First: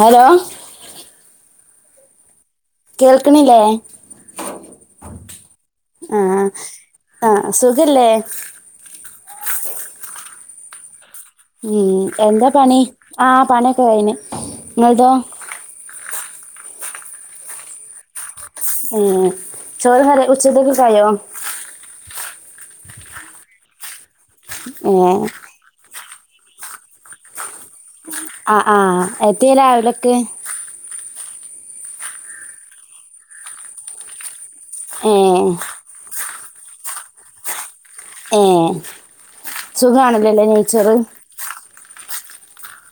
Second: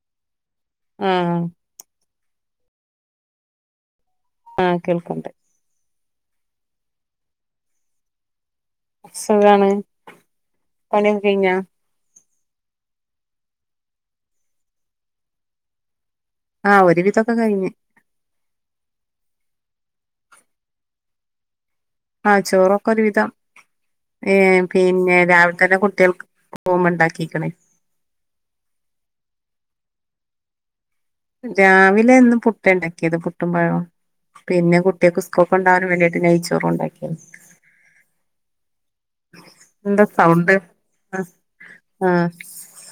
Hello ആഹ് കേൾക്കണില്ലേ ആഹ് കേൾക്കണ്ട് ആഹ് ആഹ് ആ സുഖല്ലേ സുഖാണ് പണിയൊക്കെ കയിഞ്ഞോ ഉം എന്താ പണി ആഹ് പണിയൊക്കെ കയിഞ്ഞ് ഇങ്ങളതോ ആഹ് ഒരു വിധൊക്കെ കഴിഞ്ഞ് മ്മ് ചോറ് കറീം ഉച്ചത്തെക്കൊക്കെയായോ ആഹ് ചോറൊക്കെ ഒരു വിധം ഏഹ് ഏ പിന്നെ രാവിലെ തന്നെ കുട്ടികൾക്ക് പോവുമ്പോണ്ടാക്കിക്കണ് ആഹ് ആഹ് എത്തീല അവലൊക്കെ രാവിലെ ഇന്ന് പുട്ട് ഉണ്ടാക്കിയത് പുട്ടും പഴോം പിന്നെ ഏ കുട്ടികൾക്ക് സ്‌കൂളിൽ കൊണ്ടാകാന് വേണ്ടിയിട്ട് നെയിച്ചോ റുണ്ടാക്കിയത് ഏഹ് എന്താ സുഖമാണല്ലോല്ലേ സൗണ്ട് നെയ്ച്ചോറ് ആഹ് ആഹ്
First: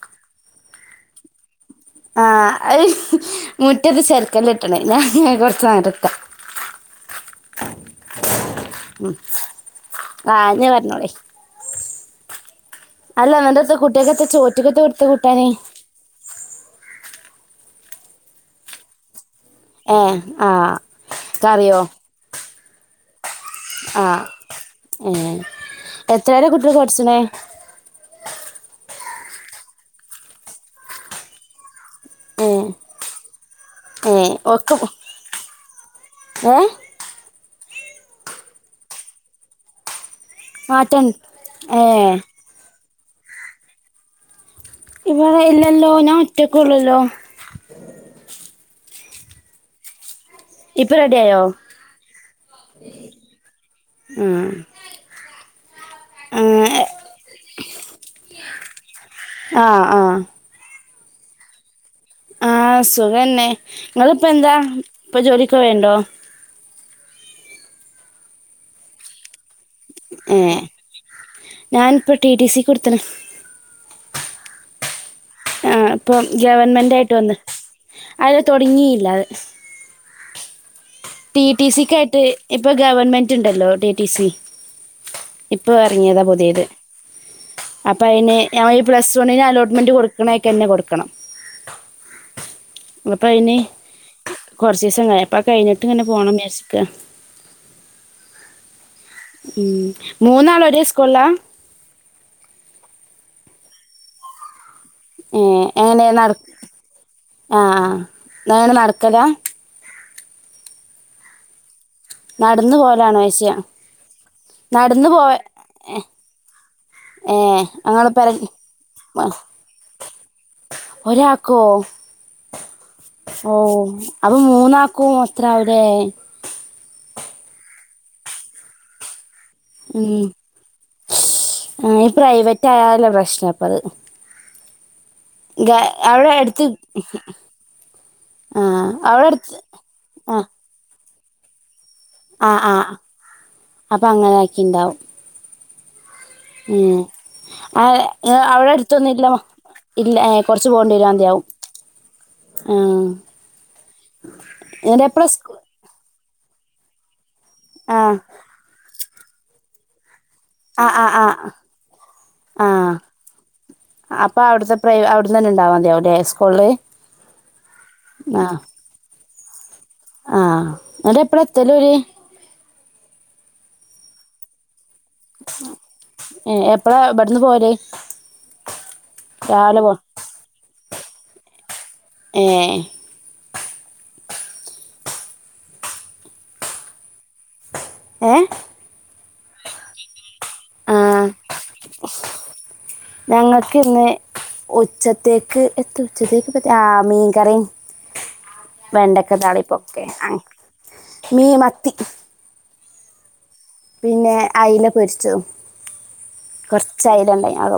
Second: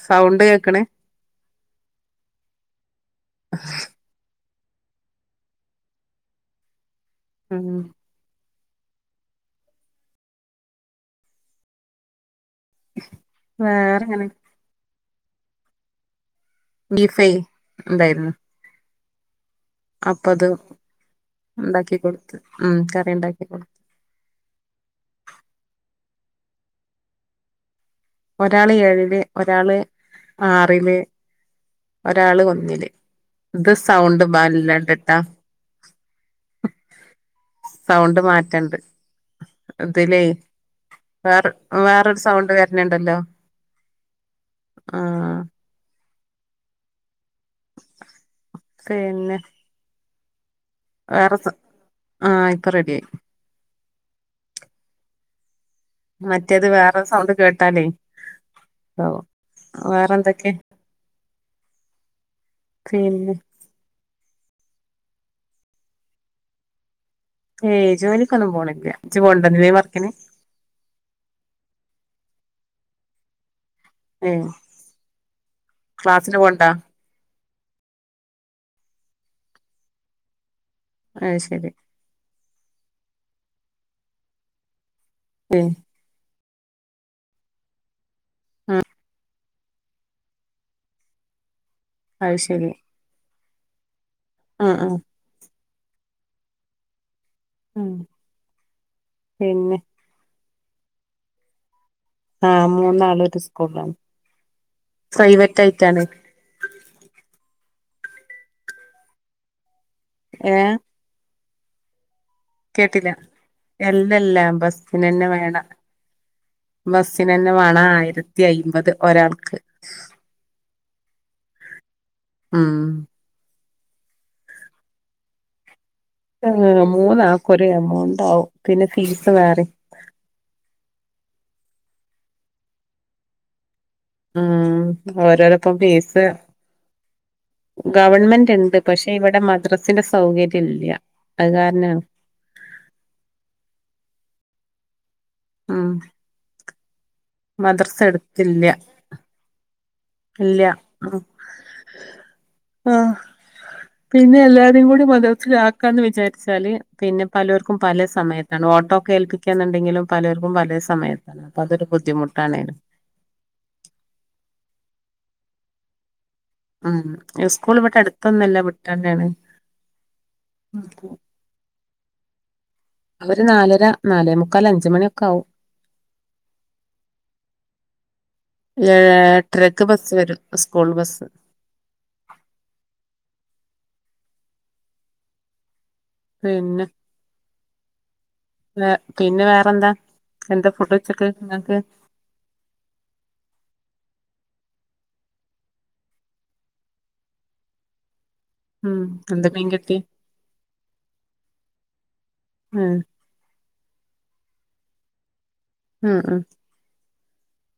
സൗണ്ട് കേൾക്കണേ ആഹ് മുറ്റത്ത് ചെർക്കല്ല് ലാണ് ഞാൻ കൊറച്ച് നേരത്തെ മ്മ് ഹ് മ്മ് ആഹ് ഇനി പറഞ്ഞോളീ അല്ല വേറെങ്ങനെ [unintelligible] പനി ബീഫൈ ഉണ്ടായിരുന്നു ഏ അപ്പൊ അത് ആ കറിയോ ഉണ്ടാക്കി കൊടുത്ത് മ്മ് കറി ഇണ്ടാക്കി കൊടു ആഹ് ഏഹ് എത്രയലെ കുട്ടികൾ പടിച്ചണേ ഒരാള് ഏഴില് ഒരാള് ആറില് ഒരാള് ഏ ഒന്നില് ഇത് ഏ സൗണ്ട് ഒക്കെ ബല്ലാണ്ടട്ടാ ഏ സൗണ്ട് മാറ്റണ്ട് അതിലേ മാറ്റൻ വേറെ ഏ വേറൊരു സൗണ്ട് വേറെ പിന്നെണ്ടല്ലോ ഇവിടെ ഇല്ലെല്ലോ ഞാ ഒറ്റക്കെ ഉള്ളല്ലോ പിന്നെ ഇപ്പൊ വേറെ റെഡിയായോ ആഹ് ഇപ്പൊ റെഡി ആയി ഉം മറ്റേത് ഏ വേറെ സൗണ്ട് കേട്ട് ട്ടാലേ ഓ ആ ആ വേറെ എന്തൊക്കെ ആഹ് പിന്നെ സുഖന്നെ ഇങ്ങള് ഇപ്പ എന്താ ഇപ്പൊ ജോലിക്ക് പോയണ്ടോ ഏയ് ജോലിക്ക് ഒന്നും പോണില്ല [unintelligible] ഏഹ് ഞാൻ ഇപ്പൊ ടി ടി സി കൊടുത്തേക്കണ് ഏഹ് ആ ഇപ്പൊ ക്ലാസ്സിന് പോണ്ടാ ഗവൺമെൻ്റായിട്ട് വന്ന് അതില് തുടങ്ങിയില്ല അത് അത് ടി ടി ശരി സി ക്കായിട്ട് ഇപ്പൊ ഗവൺമെന്റ് ഉണ്ടല്ലോ ടി ടി സി ഏഹ് ഇപ്പൊ ഇറങ്ങിയതാ പുതിയത് ഇപ്പ അതിന് അവര് ആഹ് പ്ലസ് വണ്ണിന് അലോട്ട് ഗവൺമെൻ്റ് കൊടുക്കണയ്ക്ക തന്നെ കൊടുക്കണം അത് ശരി അപ്പൊ അതിന് ആഹ് കുറച്ച് ആഹ് ദിവസം കൈഞ്ഞപ്പ കൈഞ്ഞട്ട് ട്ട് എങ്ങനെ പോണം [unintelligible] ഉം പിന്നെ ഉം മൂന്നാള് ഒ ഒരേ സ്കൂളിലാ ആ മൂന്നാള് ഒരു സ്കൂളിലാണ് പ്രൈവറ്റ് ഏഹ് ആയിട്ടാണ് എങ്ങനെയ നട ആ ആ എന്താണ് നടക്കലാ ഏഹ് നടന്നു കേട്ടില്ല പോലാണോ ചോദിച്ചയാ അല്ലല്ലാ ബസ്സിന് നടന്നു പോ തന്നെ വേണം ബസ്സിന് ഏ തന്നെ വേണം ഞങ്ങള് പെര ആയിരത്തി അയിമ്പത് ഒരാൾക്ക് ഒരാക്കോ ഉം ഓ അപ്പ മൂന്നാക്കും അത്ര ആവൂലെ ആ മൂന്നാക്കും ഒരേ എമൗൺണ്ടാവും പിന്നെ ഫീസ് സ് വേറെയും ആഹ് ഈ പ്രൈവറ്റ് ആയാല പ്രശ്നം അപ്പ അത് ഉം ഗ ഓരോരൊപ്പം ഫീസ് അവിടെ അടുത്ത് ഗവൺമെൻ്റ് ആ ഇണ്ട്. പക്ഷെ അവിടെ ഇവിടെ അടുത്ത് മദ്രസ്സസിൻ്റെ സൗകര്യം ഇല്ല. അത് കാരണാ ആ ആ അപ്പ അങ്ങനെ ആക്കി ഇണ്ടാവും. ആ മ് ആ വെ എടുത്തില്ല അവിടെ അടുത്തൊന്നുല്ല, ഇല്ല ഏ കൊർച്ച് പോണ്ടിരാൻതിയാവും ആ ആഹ് പിന്നെ ഇങ്ങട്ട് എപ്പളാ സ്‌കൂ ച്ചാല് പിന്നെ പലോർക്കും പലെ സമയത്താണ് ഓട്ടോ. ഏൽപ്പിക്കാന്ന്ണ്ടെങ്കിലും പലെർക്കും പലേ സമയത്താണ്. അപ്പ അതൊരു ആ ബുദ്ധിമുട്ടാണേനും അപ്പ അവിട്ത്തെ പ്രെയോ അവിട്ന്നെന്നേ ഇണ്ടാവാമതിയാവുലെ സ് ആ സ്കൂൾ ഇവിടെ അടുത്തൊന്നുല്ല വിട്ടന്നേണ്. ആ ന്നിട്ട് എപ്പളാ എത്തല് ഓല്? അവര് നാലര നാലേമുക്കാല് അഞ്ച്മണി ക്കാവും. എപ്പളാ ഇവിടുന്ന് പോവല് രാവിലെ എട്ടരക്ക് പോ ബസ്സ് വരും സ് കൂൾബസ്സ്. ഏ പിന്നെ ഏ പിന്നെ വേറെന്താ? എന്താ ഫുഡ് ഉച്ചക്ക് ഇങ്ങക്ക്? ഞങ്ങൾക്ക് ഇന്ന് ഉച്ചത്തേക്ക് എത്ത ഉച്ചത്തേക്ക് പറ്റ ആ മീൻ കറിം ഉം വെണ്ടക്കെ എന്താ മീൻ കിട്ടി താളിപ്പൊക്കെ ആ മീ മത്തി. ഉം പിന്നെ അയില പൊരിച്ചും. ആ അ ചൈലണ്ടാനി ആ പോ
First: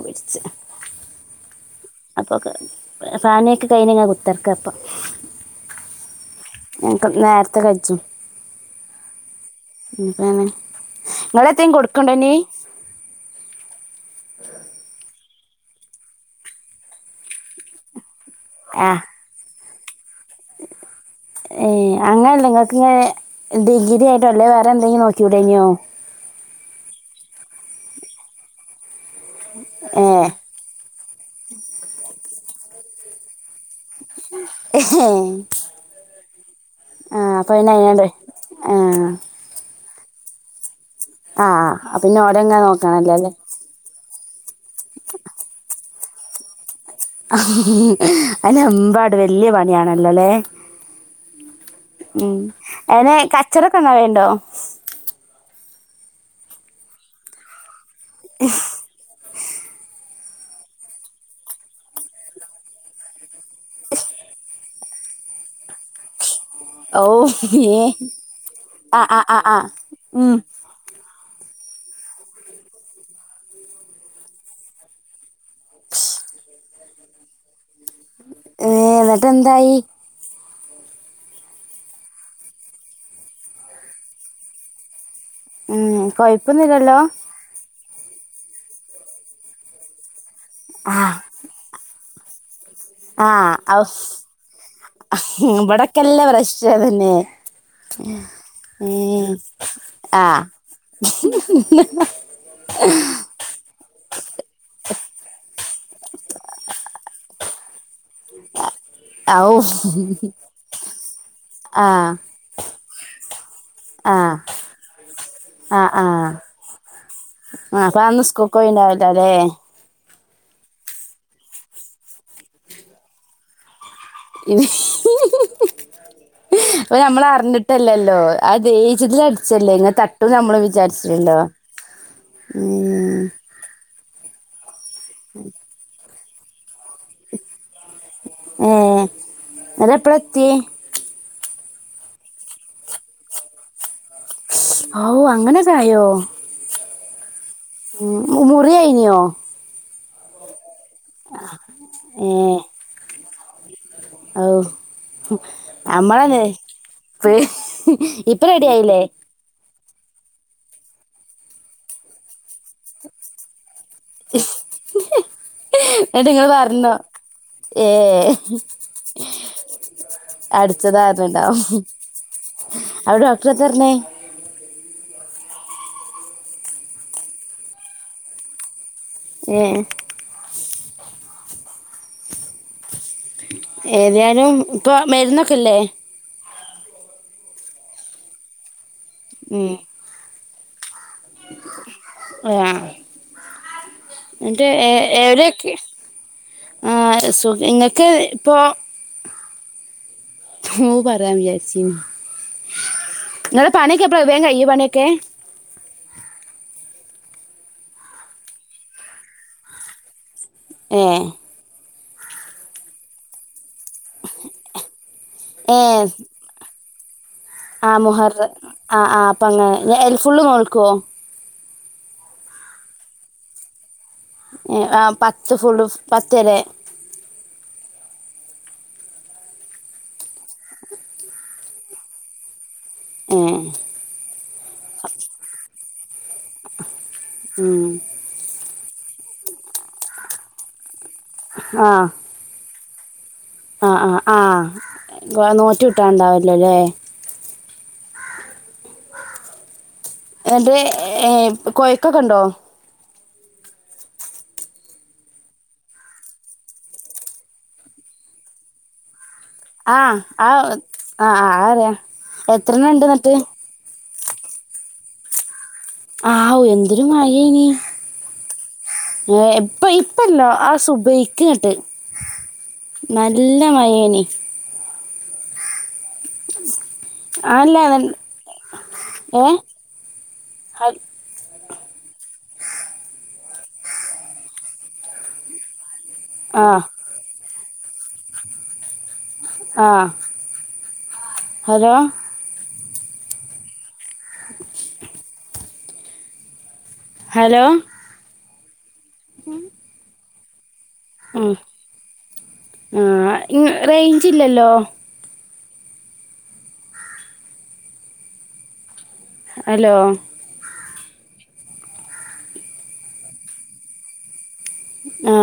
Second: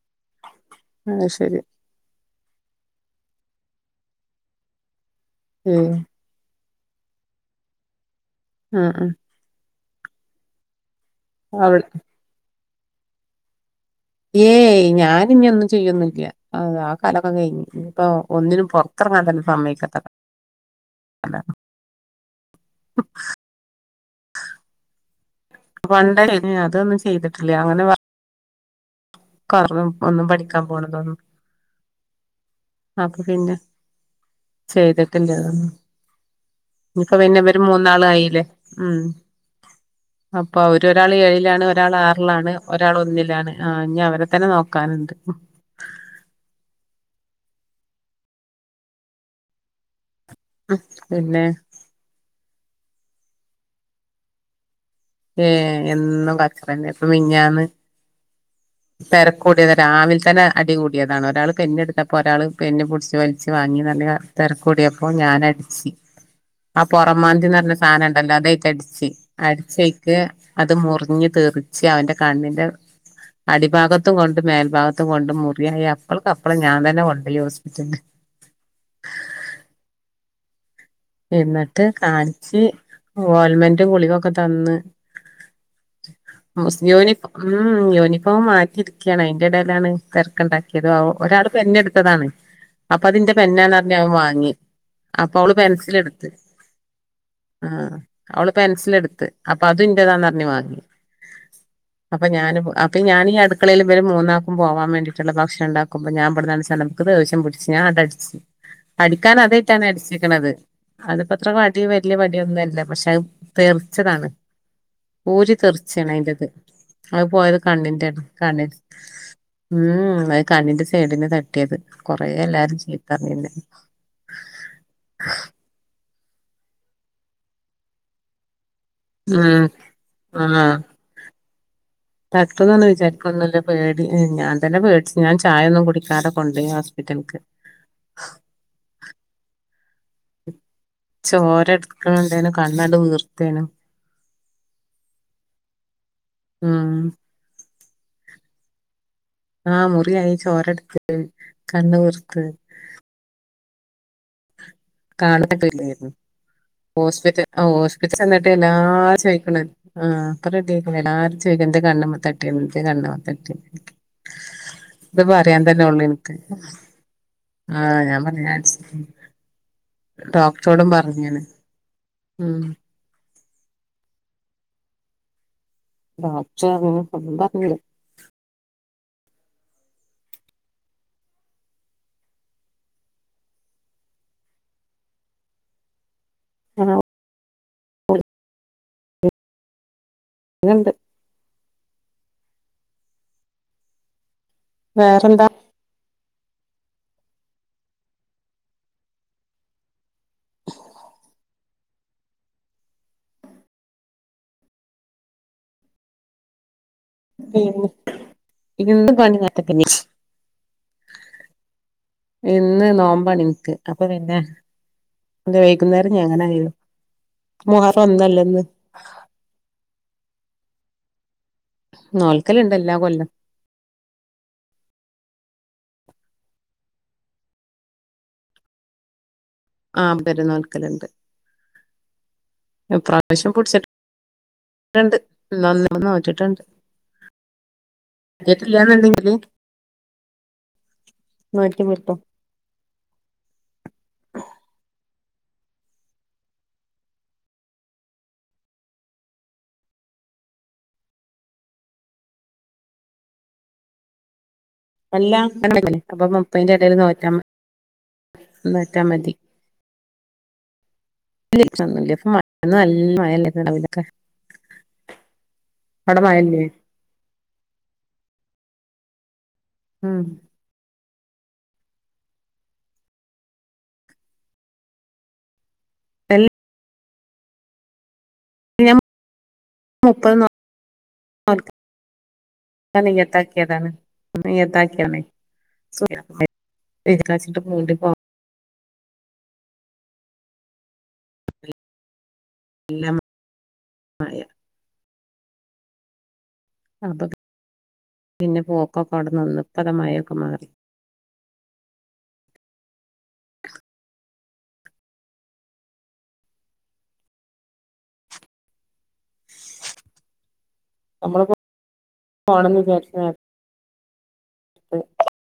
ആഹ ശരി. അപ്പോ ക്കെ ഫാനിയൊക്കെ കഴിഞ്ഞ് ങ്ങൻ കുത്തർക്ക പ്പം. ഉം. ക്ക് നേരത്തെ കഴ്‌ച്ചും. ആ അ ന്ന്പ്പങ്ങനെ. ഇങ്ങളെത്തേയും അവൾ കൊടുക്കണ്ടന്നീ? [unintelligible] ഏയ് ഞാൻ ഇനി ഒന്നും ചെയ്യന്നില്ല അത ആ കാലമൊക്കെ കഴിഞ്ഞ് ഇ ഇപ്പോ ഒന്നിനും ആ പൊറത്തിറങ്ങാൻ തന്നെ സമ്മയില്ലാ ഏ അങ്ങനല്ല. നിങ്ങക്കങ്ങനെ ഡിഗ്രി ആയിട്ടോ അല്ലെ വേറെ എന്തെങ്കിലും നോക്കിക്കൂടേനോ ഏ അതൊന്നും ചെയ്തിട്ടില്ല അങ്ങനെ [unintelligible] ഏ ഒന്നും പഠിക്കാൻ പോണതൊന്നും അപ്പൊ പിന്നെ ചെയ്തിട്ടില്ല ഉം. ഇനിക്ക് ആ പിന്നെ അപ്പം ഇവര് മൂന്നാളു അതിനാണ്ട് ആയീല്ലേ ആ ഉം അപ്പ അവര് ഒരാള് ആ ഏഴിലാണ് ഒരാള് അപ്പം പിന്നെ ഓടെ ആറിലാണ് ഇങ്ങനെ ഒരാൾ നോക്കണല്ലോ അല്ലേ ഒന്നിലാണ്. ആ ഇഞ്ഞവരെ ത്തന്നെ നോക് ക്കാന്ണ്ട് അയ്ന് എമ്പാട് വല്യ പണിയാണ് ന്നലേ പിന്നെ ഉം അങ്ങനെ കച്ചറയൊക്കെ [unintelligible] ണ്ടോ ഏഹ് എന്നും കച്ചറയന്നെയാ. ഇപ്പ മിൻഞ്ഞാന്ന് തെരക്കൂടിയതാ. രാവിൽ തന്നെ അടികൂടിയതാണ്. ഒരാള് പെന്നെടുത്തപ്പോ ഒരാള് പെന്ന് പുടിച്ച് വലിച്ച് വാങ്ങി നല്ല തെരക്കൂടിയപ്പോ ഞാനടിച്ച്. ആ ഔ പൊറമ്മാന്തീന്ന് പറഞ്ഞ ഏ സാനണ്ടല്ലോ ആ അതായിട്ടടിച്ച്. ആ ആ ആ അടിച്ചയിക്ക് ഉം അത് മുറിഞ്ഞിട് തെറിച്ച് അവന്റെ കണ്ണിന്റെ അടിഭാഗത്തും കൊണ്ടു മേൽഭാഗത്തും കൊണ്ടു മു പിയേ അപ്പളക്കപ്പളും ഞാൻ തന്നെ കൊ ണ്ടോയി ഹോസ് ഏഹ് എന്നിട്ടെന്തായി എന്നിട്ട് കാണിച്ച്, ഓയിൽമെന്റും ഗുളികൊക്കെ തന്ന്. ഉം കൊഴപ്പൊന്നു ഇല്ലല്ലോ ഇനിപ്പോ മാറ്റിയിരിക്കയാണ്. അതിന്റെടയിലാണ് തെരക്ക് ആ ക്കണ്ടാക്കിയതാവോ? ഒരാള് പെന്നെട്ത്തതാണ്. അപ്പ ആ അതിന്റെ പെന്നാന്ന് ഔ പറഞ്ഞ് അത് വാങ്ങി. അപ്പോ അവള് പെൻസി ത്തല്ല പ്രശ്നതന്നെയാ. അവള് പെൻസിലെടുത്ത് ഉം അപ്പൊ അതും ആ ഇന്റേതാന്നറിഞ്ഞ് വാങ്ങി അപ്പൊ ഞാന് അപ്പൊ ഞാൻ ഈ അടുക്കളയിൽ ഇവര് മൂന്നാക്കും പോവാൻ വേണ്ടീട്ടുള്ള ഭക്ഷണണ്ടാക് ക്കും. ഞാൻ ഇബ്ട്ന്ന് [unintelligible] ക്ക് ദേഷ്യം പിടിച്ച്. ഞാ ആട്ടടിച്ച്. അടിക്കാൻ ഔ ആദ്യായിട്ടാണ് അടിച്ചിക്കണത്. അതിപ്പോത്ര വടി ആ വല്യ വടിയൊന്നല്ല. പക്ഷെ അത് ആ തെറിച്ചതാണ്. ഊരി ആ ആ തെറിച്ചയാണ് അതിന്റത്. അത് പോയത് ആ, അപ്പൊ കണ്ണിന്റെയാണ്, അന്ന് സ്കൂൾക്ക് കണ്ണിന്. പോയിണ്ടാവില്ലല്ലേ ഉം അഹ് കണ്ണിന്റെ സൈഡിന് തട്ടിയത് കൊറേ എല്ലാരും ചീത്തറ്ഞ്ന്നെ [inaudible] പ്പൊ ഞമ്മൾ അറിഞ്ട്ടല്ലല്ലോ അതെയ് തില ഉം അട്ച്ചല്ലേ ഇങ്ങെ തട്ടു നമ്മള് ആഹ് വിചാര്ചല്ലോ തട്ടുന്നൊന്നും അന്റെ പേ ഞാൻ ചായൊന്നും കുടിക്കാടം കൊണ്ട് എട്ടണ്ക് അതെപ് ചോര മക്കളുണ്ടേനും കണ്ണാണ്ട് വീർത്തേനും ഔ അങ്ങനെതായോ ഉം മുറി ആയി ന്യോ ആ മുറിയായി ചോരെട്ത്ത് അ കണ്ണ് ഏ വീർത്ത് ഔ കാണുന്നട്ടില്ലായിരുന്നു നമ്മളന്നെ പേ ഹോസ്പിറ്റൽ ആ ഹോസ്പിറ്റൽ ഇപ്പ ചെന്ന്ട്ട് റെഡി എല്ലാ ആയില്ലേ ചോയ്ക്കണ ആഹ് പ്പ റെഡിയായിക്കണ് എല്ലാ ചോദിക്ക ന്തെ കണ്ണ്മ്മെതട്ട്യേന്തെകണ്ണമ്മ തട്ടി ത് പറയാൻ തന്നെ ഉള്ളു എന്നിട്ട് ഇൻക്ക് ഇങ്ങള് പറഞ്ഞോ ആ ഏ ഞാൻ പർഞ്ഞ് ഞാ അട് അടിച്ചതാരണ് ണ്ടാവും ഉം അപ ഡോക്ടറെത്തർഞ്ഞേ ഡോക്ടർഞ്ഞ് [unintelligible] ഏഹ് ഏത്യാലും ഇപ്പൊ മരുന്നൊക്കെല്ലേ ആഹ് ഉം [unintelligible] ണ്ട് ഏഹ് ന്ന്ട്ട് ഏ വേറെന്താ [unintelligible] ആ സുഖം ഇങ്ങക്ക് ഇപ്പൊ തോപറയാം വിചാരിച്ചീനി നിങ്ങളെ പണിയൊക്കെ എപ്പഴാ വേം കയ്യോ പണിയൊക്കെ [unintelligible] ഏഹ് ഇന്ന് നോമ്പാണിൻക്ക് അപ്പൊ പിന്നെ വൈകുന്നേരം ഞങ്ങനെയാര് ആഹ് മുഹർ ആഹ് ആഹ് അപ്പങ്ങനെ എ എൽ ഫുള്ള് നോൾക്കോ നോൽക്കലണ്ട് എല്ലാ കൊല്ലം ഏ ആ പത്ത് ഫുള് പത്തരെ ആ ഇബ്ടൊരു നോൽക്കലുണ്ട് ഏ ഇപ്രാവശ്യം പുടിച്ചി ട്ടുണ്ട് ഇന്നോന്നാള് നോറ്റിട്ടുണ്ട് ഉം ല്ലാന്നെണ്ടങ്കില് നൊയറ്റ് ആ വീർത്തോ ആ ആ ആ നോറ്റി വീട്ടാണ്ടാവലോല്ലേ എടി ഏ കൊയക്കക്ക ഉണ്ടോ എല്ലാം [unintelligible] എടേല് നോറ്റാമ നൂറ്റാമതി ആ ആ ആ ആ അറിയാം ഒന്നുല്ല ഇപ്പ മഴ എത്രണ്ണം ഉണ്ട് നല്ല എന്നിട്ട് മഴല്ലായിരുന്നോ അവിടെ മഴല്ലേ ആവു എന്തൊരു മഴയെനീ ഏ ഇപ്പോയ് ഉം ഇപ്പം അല്ലാ ആ സുബേ ക്ക്ട്ട് നല്ല മഴയെനി എല്ലാം ആ അല്ലാ ഞാൻ യെ മുപ്പത് അ ഞാൻ നിയ്യത്താക്കിയതാണ് നിയ്യത്താക്കിയാന്നെ [unintelligible] ആ ഏത് ക്ലാസി അപ്പോണ്ടിപ്പോ ആ ഹലോ ഇല്ലം മഴയാ അപ്പൊ ഹലോ പിന്നെ പോ ഒക്കെ അവട്ന്ന് വന്ന് ഇപ്പതാ മഴ ഇപ്പം മഴ ഉം ആ ആ ഇങ്ങ് റേഞ്ച് ഇല്ലല്ലോ ഹലോ നമ്മള് ഇപ്പോപോണന്ന് വിചാരിച്ചതാ ആ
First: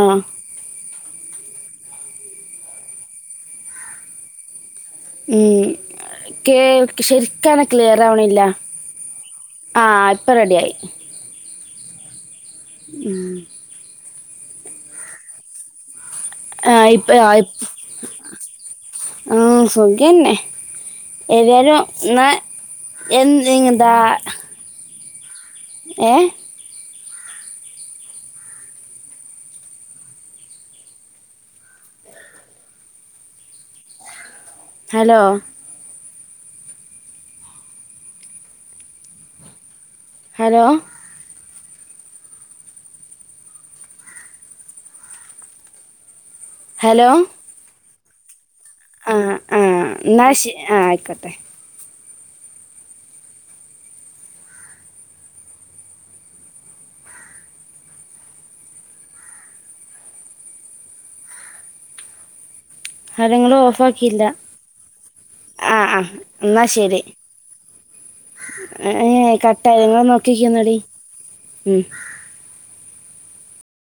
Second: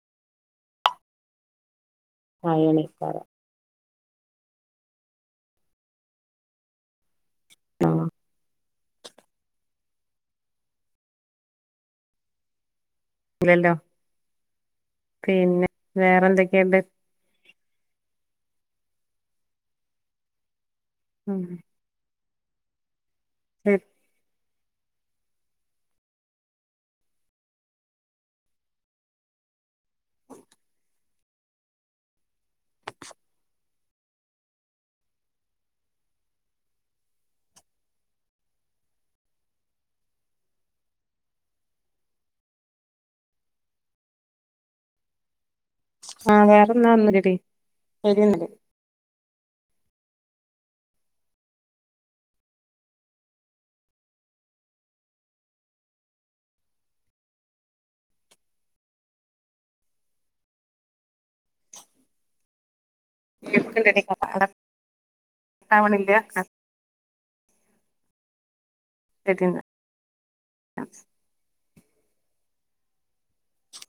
മഴയാണേ ക്കാരം ഉം ക്കേൾക് ശെരി ക്കാണേ ക്ലിയർ ആഹ് ആവണില്ല ആ ഇപ്പം റെഡിയായി ഇല്ലല്ലോ പിന്നെ വേറെ ആ എന്തൊക്കെയുണ്ട് ഇപ്പം ആ ഇപ്പ ആ സുഖെന്നെ ഉം ഏതായാലും ന്ന് എൻ എങ്ങ് ശരി ഇതാ ഏ ഹലോ ഹലോ ആ വേറെന്താ ഹലോ ഒന്നുല്ലടി ശരിയെന്നില് ആ ആ ന്നാ ശ ആ ആയിക്കട്ടെ ഹരങ്ങളും ഓഫ് കേൾക്ക്ണ്ടടി ആക്കിയില്ല ആ ആ കട്ടാവണില്ല ഇന്നാ ശരി ഏ ശരി കട്ട എന്നാ ഇങ്ങള് നോക്കിക്കുഒന്നുടി